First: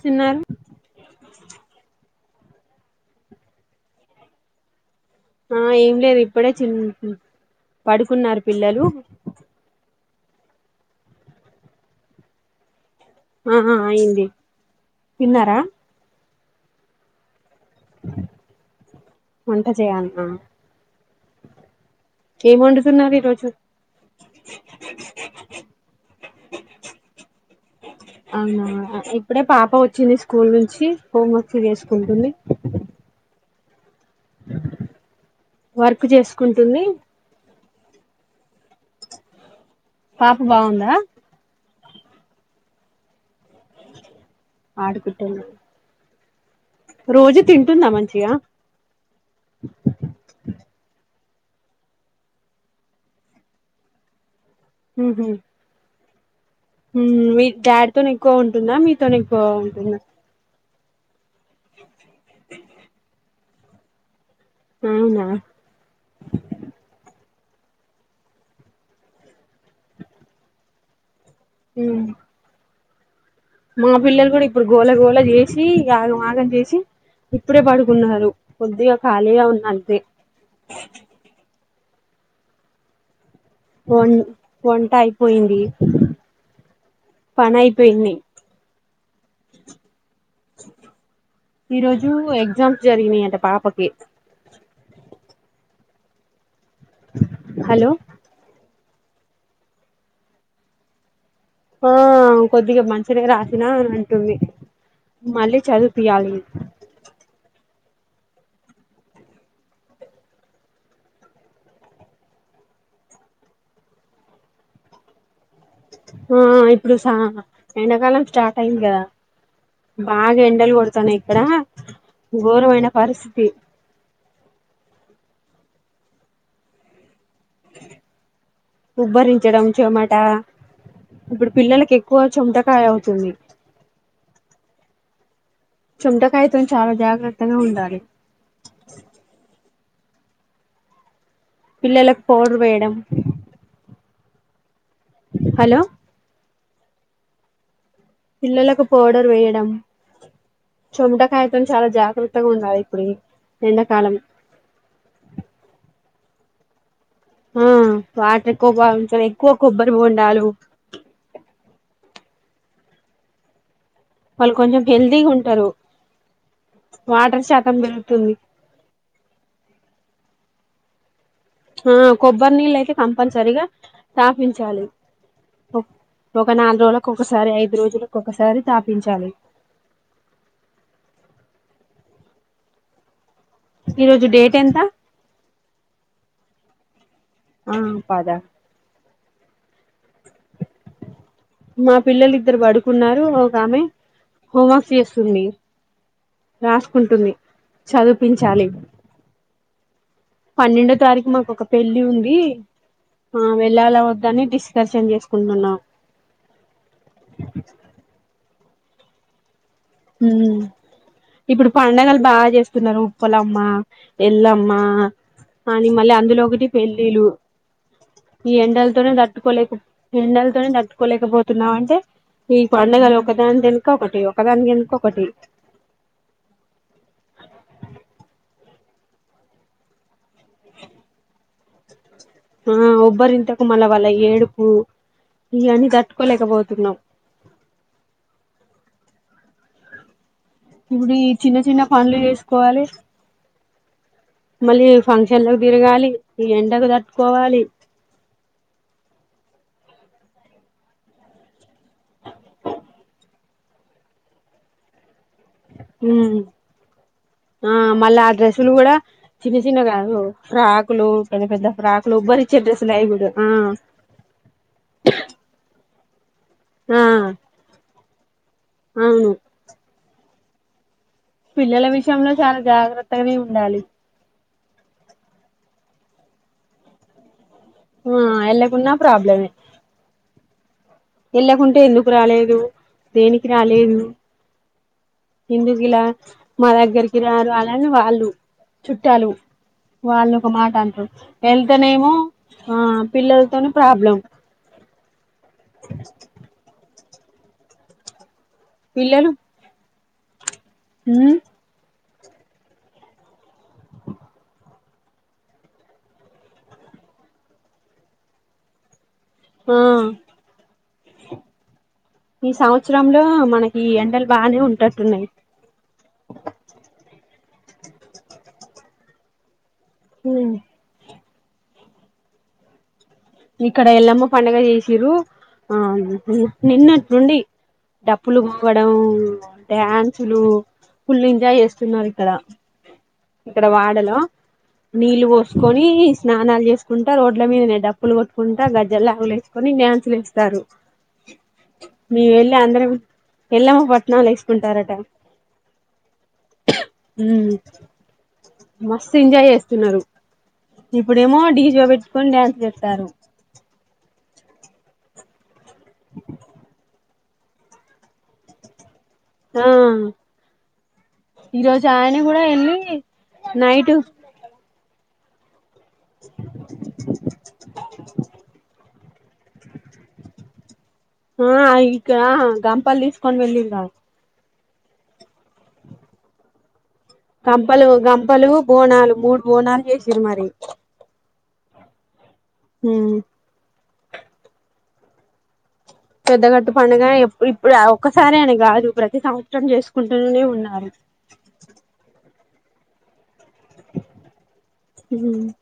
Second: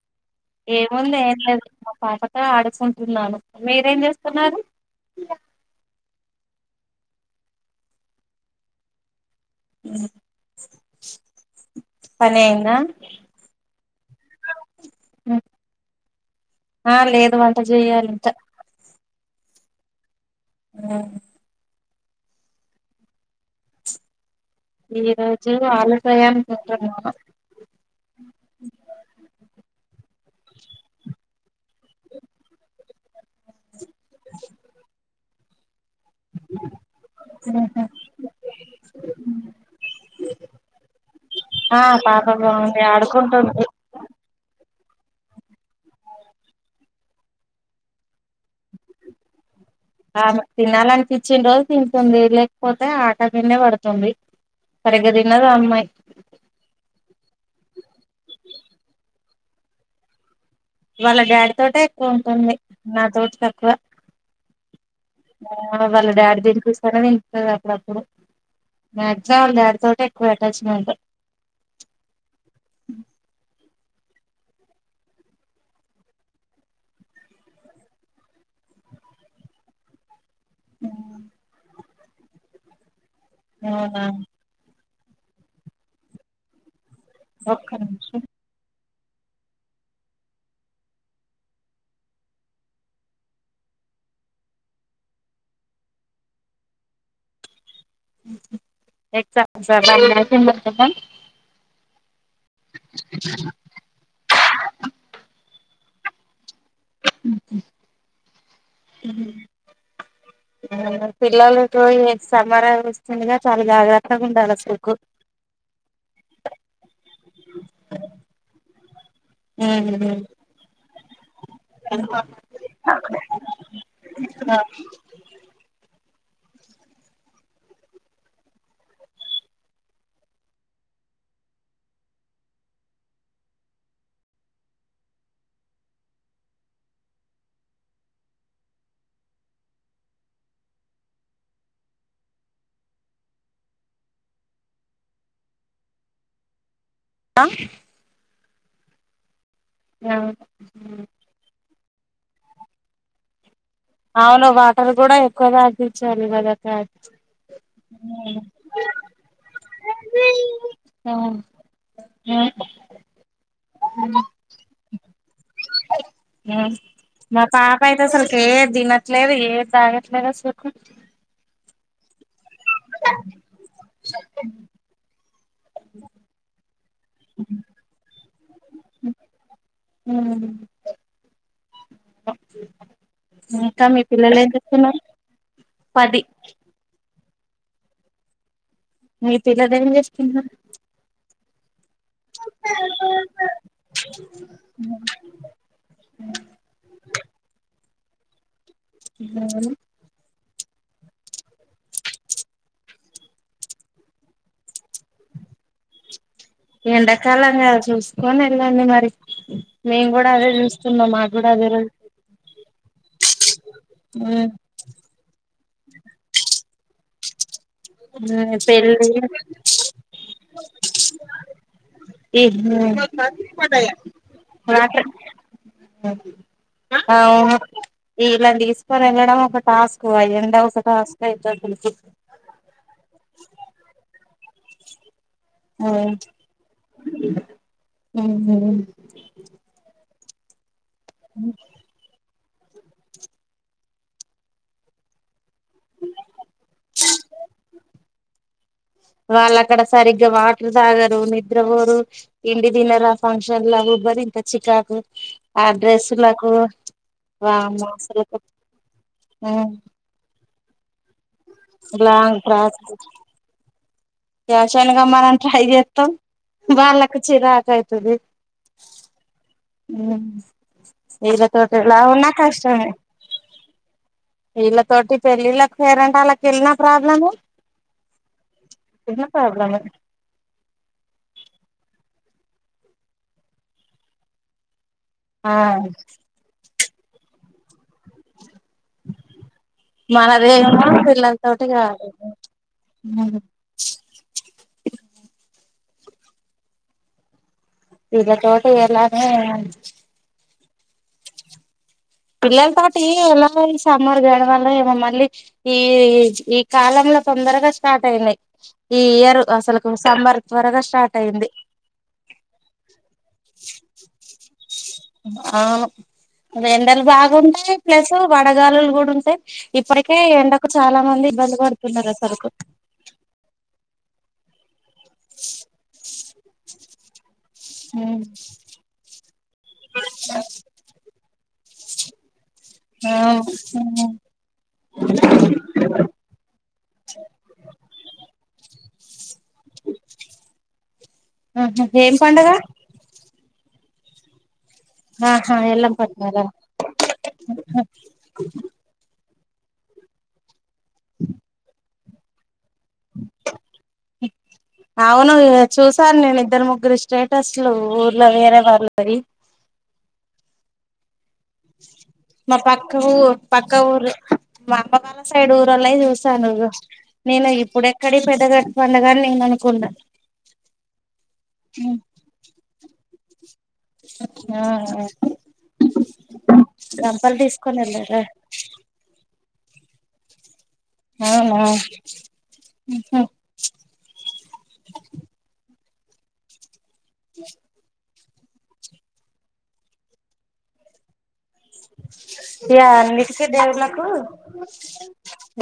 స్తున్నారు ఏముంది ఏం లేదు మా పాప ఆడుకుంటున్నాను మీరేం చేస్తున్నారు ఆ ఏం లేదు ఇప్పుడే చి పడుకున్నారు పిల్లలు పని అయిందా ఆహా అయింది తిన్నారా ఆ లేదు వంట చెయాలింక వంట చేయాల్నా మ్ ఏం వండుతున్నారు ఈ రోజు ఈ రోజు ఆలు ఫ్రై అనుకుంటున్నాను అవునా ఇప్పుడే పాప వచ్చింది స్కూల్ నుంచి హోమ్ వర్క్ చేసుకుంటుంది అ వర్క్ చేసుకుంటుంది పాప బాగుందా ఆ పాప బాగుం ఆడుకుంటుంది ఆడుకుట్టుం రోజు తింటుందా మంచిగా ఆ తినాలనిపిచ్చిన రోజు తింటంది లేకపోతే ఆటల్ మిదన్నే పడుతుంది సరిగా ఉహు దినదామ్మాయ్ మీ డాడీతోనే ఎక్కువ ఉంటుందా మీతోని ఆ ఉంటుంది వాళ్ళ డాడీ తోటె ఎక్కువ ఉంటుంది నాతోటి తక్కువ అవునా వాళ్ళ డాడీ దీని చూసానన్నీ టది అప్పుడప్పుడు మాక్సిమం వాళ్ళ డాడి తోటె ఎక్కువ అటాచ్మెంట్ మ్ అ మా పిల్లలు కూడా ఇప్పుడు గోళ గోళ చేసి ఆగం ఆగం చేసి ఇప్పుడే పడుకున్నారు కొద్దిగా ఖాళీగా ఉన్నంతే అవునా ఒన్న్ వన్ అయిపోయింది ఒక్క పనైపోయింది నిమిషం ఈరోజు ఎగ్జామ్స్ జరిగినాయి అంట పాపకి హలో ఎగ్జామ్స్ బాగా రాసిందంటనా ఆ కొద్దిగా మంచిగనే రాసినా అని అంటుంది మళ్ళీ చదివిపియాలి పిల్లలకు ఇగ సమ్మరా వస్తుందిగా చాలా జాగ్రత్తగా ఉండాలి అసలుకు ఆ ఇప్పుడు సా ఎండాకాలం స్టార్ట్ అయింది కదా బాగా ఎండలు కొడుతు తనే హా ఉబ్బరించడం చెమట ఇప్పుడు పిల్లలకు ఎక్కువ చమటకాయ అవుతుంది. చమటకాయితోని చాలా జాగ్రత్తగా ఉండాలి. పిల్లలకు పౌడర్ వేయడం హలో అ పిల్లలకు పౌడర్ వేయండం చముటకయతోని చాలా జాగ్రత్తగా ఉండాలి ఇప్పుడు ఈ అవును వాటర్ కూడా ఎక్కువ తాగిచ్చి చాలు గదా చ ఆ వాటర్ ఎక్కువ బావించాలి ఎక్కువ కొబ్బరి బోండాలు యా వాళ్లు కొంచెం హెల్దిగా ఉంటారు. వాటర్ శాతం పెరుగుతుంది. లేదు ఏమి తాగట్లేదు అసలు ఆ కొబ్బరినీళ్లు అయితే కంపల్సరిగా తాపించాలి. ఓక్ ఒక నాలుగు రోజులకు ఐదు రోజులకు ఒకసారి తాపించాలి. ఓ ఇంకా మీ ఈరోజు పిల్లలు ఏం డేట్ ఎంత చేస్తున్నారు పది ఆ పదా అయితే ఇయ్యాల ఎం చేసుకున్నారు మా పిల్లలు ఇద్దరు పడుకున్నారు ఒక ఆమె హోం వర్క్ చేస్తుంది రాసుకుంటుంది. చదువుపించాలి. అవును పన్నెండో తారీకు మాకు ఒక పెళ్లి ఉంది. ఆ వెళ్లాలా వద్దా అని డిస్ ఎండాకాలంగా చూసుకొని ఎ ఎల్లండి మరి మేము కూడా అదే ఉమ్ చూస్తున్నాం మాకు కూడా అదే ఇప్పుడు రోజు పండగలు బాగా చేస్తున్నారు. ఉప్పలమ్మ ఎల్లమ్మ అని మళ్ళీ అందులో ఒకటి పెళ్లిలు ఈ పెళ్ళి ఎండలతోనే తట్టుకోలేక ఎండల తోనే తట్టుకోలేక పోతున్నాము. అంటే ఈ పండగలు ఒకదాని వెనుక ఒకటి ఒకదాని వెనక ఒకటి ఆ అవును ఇలాంటి తీసుకొని వెళ్లడం ఒక టాస్క్ అయ్యా అంధ ఒసా ఒక టాస్క్ అయితది. అవును ఆ ఒబ్బరి ఇంతకు మల వాళ్ళ ఏడుపు ఇవన్నీ తట్టుకోలేకపోతున్నాం ఆ ఉహు అ ఇప్పుడి చిన్న చిన్న పనులు చేసు కోవాలి మళ్లీ ఫంక్ ఎండకు తిరగాలి ఈ ఎండకు తట్టుకోవాలి వాళ్ళు అక్కడ సరిగ్గా వాటర్ తాగరు నిద్రపోరు తిండి తినరు ఆ ఫంక్షన్ ల ఉబ్బ తీస్తది చికాకు ఆ ఉ డ్రెస్సులకు ఆ వామ్మో మళ్ళ అసలు ఆ డ్రస్సులు కూడా చిన్నచిన్నవి కాదు ఫ్రాకులు పెద్ద పెద్ద ఫ్రాకులు ఉబ్బారిచ్చే డ్రస్సులు వేయకూడదు ఆ పాషాన్గా మనం ట్రై చేస్తాం ఆ వాళ్ళకు చిరాకయితది అవును ఉ పిల్లల విషయంలో చాలా జాగ్రత్తగానే ఉండాలి వీళ్ళతోటి పెళ్ళిళ్ళకి పేరంటాలకి వెళ్ళిన ప్రాబ్లమే ఆ ఎలాకున్నా ఇటున్న ప్రబ్లమే ప్రాబ్లమే వెళ్ళకుంటే ఎందుకు రాలేదు దేనికి రాలేదు ఆ ఎందుకు ఇలా మా దగ్గరికి రారు అద్ అని వాళ్ళు చుట్టాలు వాళ్ళ ఒక మాట మనదేమో అంటారు పిల్లలతోటి వెళ్తేనే కాదు ఏమో ఆ పిల్లలతోని ప్రాబ్లం పిగతో చే ఎలానే ఉ పిల్లలతోటి ఎలా ఈ సమ్మర్ గడ వల్ల ఏమో మళ్ళీ ఈ ఈ కాలంలో తొందరగా స్టార్ట్ అయింది ఈ ఇయర్ ఆ అసలు సమ్మర్ త్వరగా స్టార్ట్ అయింది ఈ సంవత్సరంలో మనకి ఎండలు బానే ఉన్ అవును ఎండలు బాగుంటే ప్లస్ వడగాలులు కూడా ఉంటాయి ఇప్పటికే ఎండకు చాలా మంది ఇబ్బంది పడుతున్నారు అసార్కు ఇక్కడ ఎల్లమ్మ పండగ చేసిరు ఆ నిన్నట్ నుండి డప్పులు పోవడం డ్యాన్సులు ఫుల్ ఎంజాయ్ చేస్తున్నారు ఇక్కడ ఇక్కడ వాడలో నీళ్ళు పోసుకొని స్నానాలు చేసుకుంటా రోడ్ల మీద డ కుంట గజ్జలు లాగులేేసుకొని డాన్సులేస్తారు ఆహ ఏం పండగ ఎల్లమ పట్నాలెస్ ఆహా ఎల్లం పట్నాల ఉమ్ ఇస్తున్నరు ఇప్పుడేమో డీజె పెట్టుకొని డ్యాన్స్ జెస్ ట్టారు అవును చూసాను నేను ఇద్దరు ముగ్గురు స్టేటస్లు ఊర్లో వేరే వాళ్ళవి ఆ ఈరోజు ఆయన కూడా మా వెళ్ళి పక్క ఊ పక్క నైట్ ఊర్ మా బాల సైడ్ ఇడల చూసాను నేను ఇప్పుడు ఎక్కడ పెద్ద గ పండుగని నేను అనుకున్న ఆ ఇకా గంపల్ తీస్కోన్ వెల్లిడు అ ఆ గంపలు తీసుకొని కంపలు వెళ్ళారా గంపలు బోనాలు మూడ్ బోనాల్ చేశిరు మరి అవునా ఉమ్ హా [inaudible] పెద్ద గట్టు పండుగ ఎప్పుడు ఇప్పుడు ఆ ఒక్కసారి అని కాదు ప్రతి సంవత్సరం చేసుకుంటూనే ఉన్నారు యా అన్ని దేవున్నాకు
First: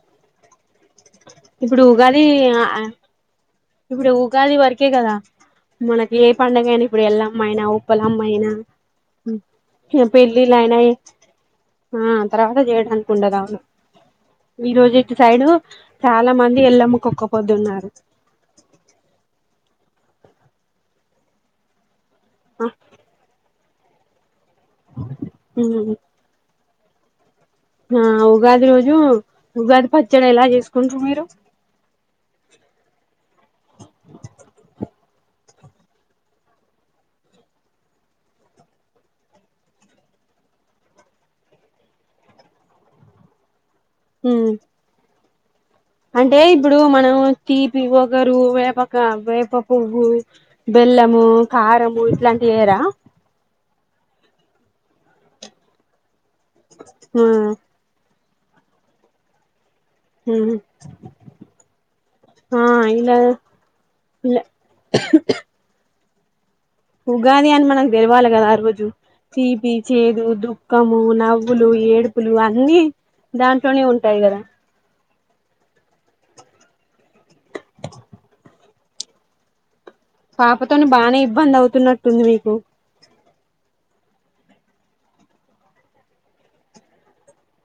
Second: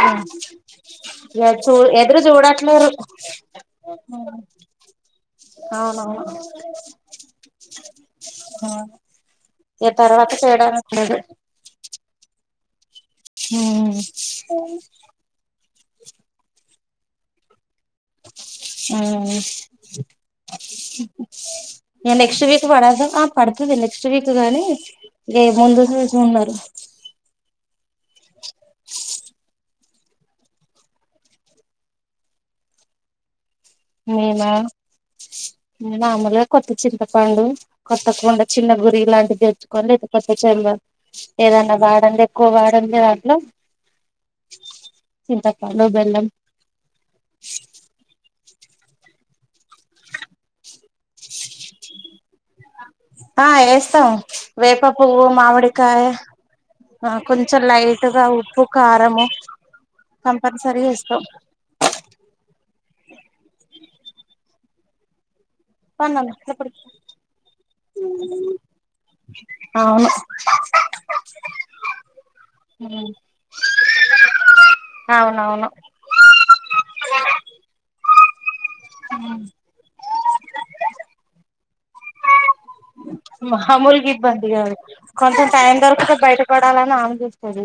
ఆ యా చు ఇప్పుడు ఎదరు ఉగాది చూడట్లేరు ఇప్పుడు ఉగాది వరకే కదా మనకి ఏ అవునవును పడుగ అయినా ఇప్పుడు ఎల్లమ్మయినా ఉప్పలమ్మయినా ఇగ తర్వాత పెళ్ళిళ్ళయినా చేయడానికి లేదు ఆ తర్వా జేడాని ఉండదా అవును ఉమ్ ఈ రోజు ఇటు సైడు చాలా మంది ఎల్లమ్మ కొక్కపోద్దున్నారు ఆ ఎ నెక్స్ట్ వీక్ పడా ద ఆ పడ్ కింద నెక్స్ట్ వీక్ తేగాని ఏ ముందు నుంచి ఉన్నారు ఆ ఉగాది రోజు ఉగాది పచ్ చ్చడ ఎలా చేసుకుంట్రు మీరు మేమా మామూలుగా కొత్త చింతపండు, కొత్త కుండ, చిన్న గురియ లాంటిది దెచ్చుకోని లేకపోతే చెన్వ ఏదన్నా వాడంది ఎక్కువ వాడందాంట్లో, హ్మ్ చింత అంటే ఇప్పుడు మనం తీపి ఒగరు వేపక వేప్ పువ్వు బెల్లము కారము ఇట్లాంటివేయరా ఆ ఏస్తాం వేప పువ్వు మామిడికాయ ఆ కొంచెం లైట్ గా ఉ ప్పు కారము హ్మ్ కంపల్సరీ వేస్తాం ఆ ఇలా లె పండ్లన్ ఎప్పుడు ఉగాది అని మనకు తెలవాల కదా ఆ రోజు తీపి, చేదు, దుఃఖము, నవ్వులు, ఏడుపులు అన్నీ దాంట్లోనే ఉంటాయ్ కదా, అవున్ అవును హ్మ్ పాపతోని బానే ఇబ్బంది అవుతున్నట్టుంది మీకు మామూలుగు ఇబ్బంది కాదు కొంచెం టైం దొరుకుతే బయటపడాలని ఆనందిస్తది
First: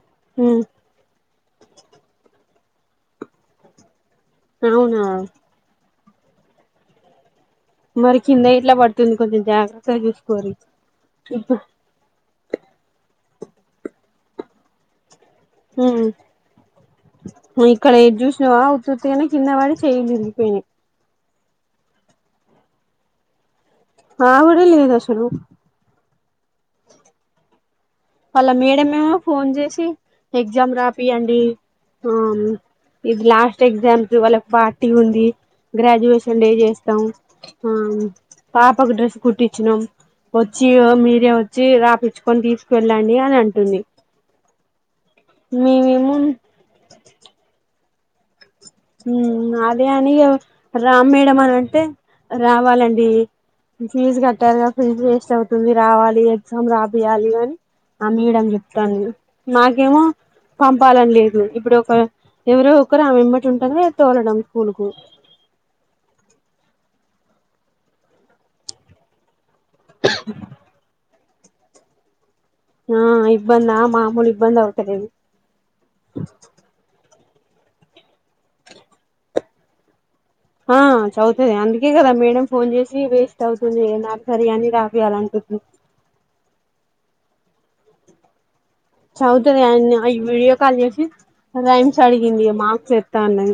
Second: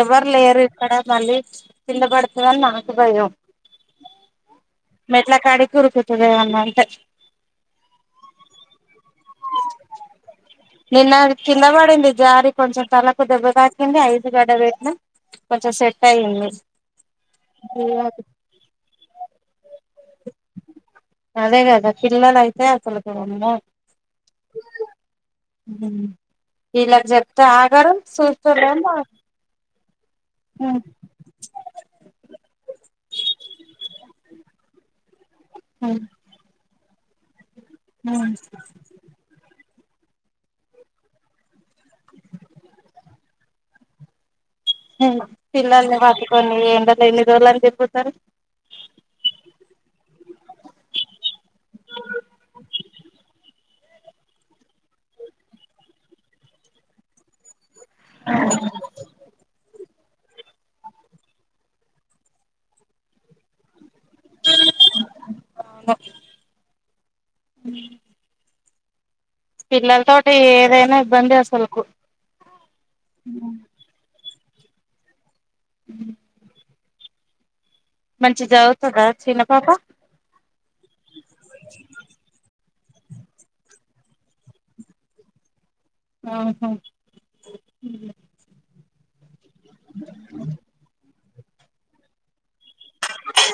ఎవరు ఉమ్ లేరు ఇక్కడ మళ్ళీ కిందబడుతదని నాకు భయం అవునా మెట్ల కాడికురుకు తినదేమన్న అంటే మరి కింద ఎట్లా పడుతుంది కొంచెం జాగ్రత్త చూస్ నిన్న కిందబడింది జారి కొంచెం తలకు దెబ్బ తాకింది ఐసుగడ్డలు వేట్నా హ్మ్ ఇక్కడ ఇది చూసినవ ఉత్తుత్తుగానె కింద వడి చేయిలిరిగిపేయినాయ్ అదే గదా పిల్లలు అయితే అసలు కి అమ్మో హా వడే లేదు అసలు వీల్లగ్ చెప్తే ఆగరు వాళ్ళ చూస్తలేమో మేడమేమో ఫోన్ చేసి ఎగ్జామ్ రాపియండి, ఆ ఇది లాస్ట్ ఎగ్జామ్ కి వాళ్ళకి పార్టీ ఉంది. గ్రాడ్యుయేషన్ డే జే తా ఆ పాపాకు డ్రెస్ కుట్టిచ్చిన వచ్చి మీరే వచ్చి రాపిచ్చుకొని తీసు వెళ్ళండి అని అంటుంది పిల్లల్ని మేమేమో హత్తుకొని ఏండ ఇల్ల అ సర ఉ అదే అని రామ్ మేడ అని అంటే రావాలండి ఫీజు కట్టారుగా ఫీజు వేస్ట్ అవుతుంది రావాలి ఎగ్జామ్ రాబయాలి అని ఆ మేడం జెప్తాంది మాకేమో పంపాలని లేదు ఇప్పుడు ఒక ఎవరో ఒకరు ఆమెమ్మట్ ంట తోలడం స్కూలుకు అ పిల్లలతోటి ఏదైనా ఇబ్బంది వసు సలుకు ఆ ఇబ్బంద మామూలు ఇబ్బంది అవుతలేదు ఉ మంచి జదుతుందా చిన్న పాప ఆ చవుతుది అందుకే గదా మేడం ఫోన్ జేసి వేస్ట్ అవుతుంది నా సర్ అని రాపి అలా అంటుంది ఆహా చౌ తది అన్ని విడియ కాల అసి రైమ్స్ అడిగింది మాక్స్ ఏత్తాన్న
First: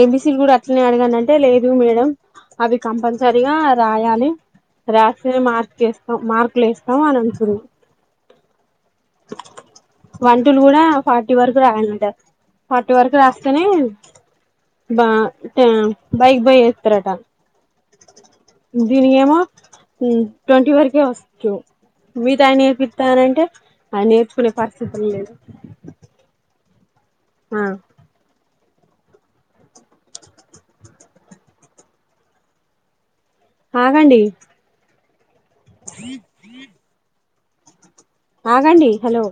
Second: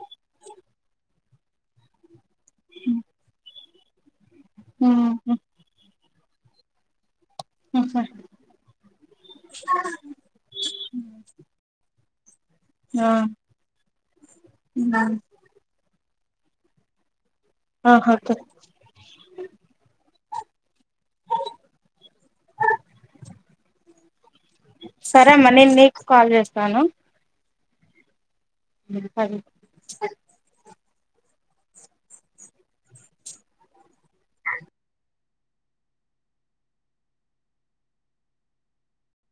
ఏబిసిడిలు గూడా అట్లనే అడగాన తే లేదు మేడం అవి కంపల్సరిగా రాయాలి రాస్తేనే మార్క్ మార్కులు యేస్తాం అని అంటుంది వన్ టూల్ గూడా ఫార్టీ వరకు రాయాల్నంట పార్టీ ఎ వరకు రాస్తేనే బా టా బైక్ బొయ్ ఎకుతరటా ఆహా దీని ఏమో ట్వంటీ వర్ వస్తు మీ దాన్ని ఇనిపితానంటే సరే అమ్మ నేను నీకు కాల్ చేస్తాను ఆ సరే ఆగండి ఆగండి హలో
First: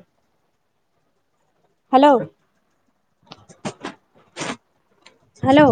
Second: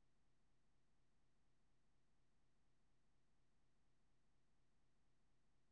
హలో హలో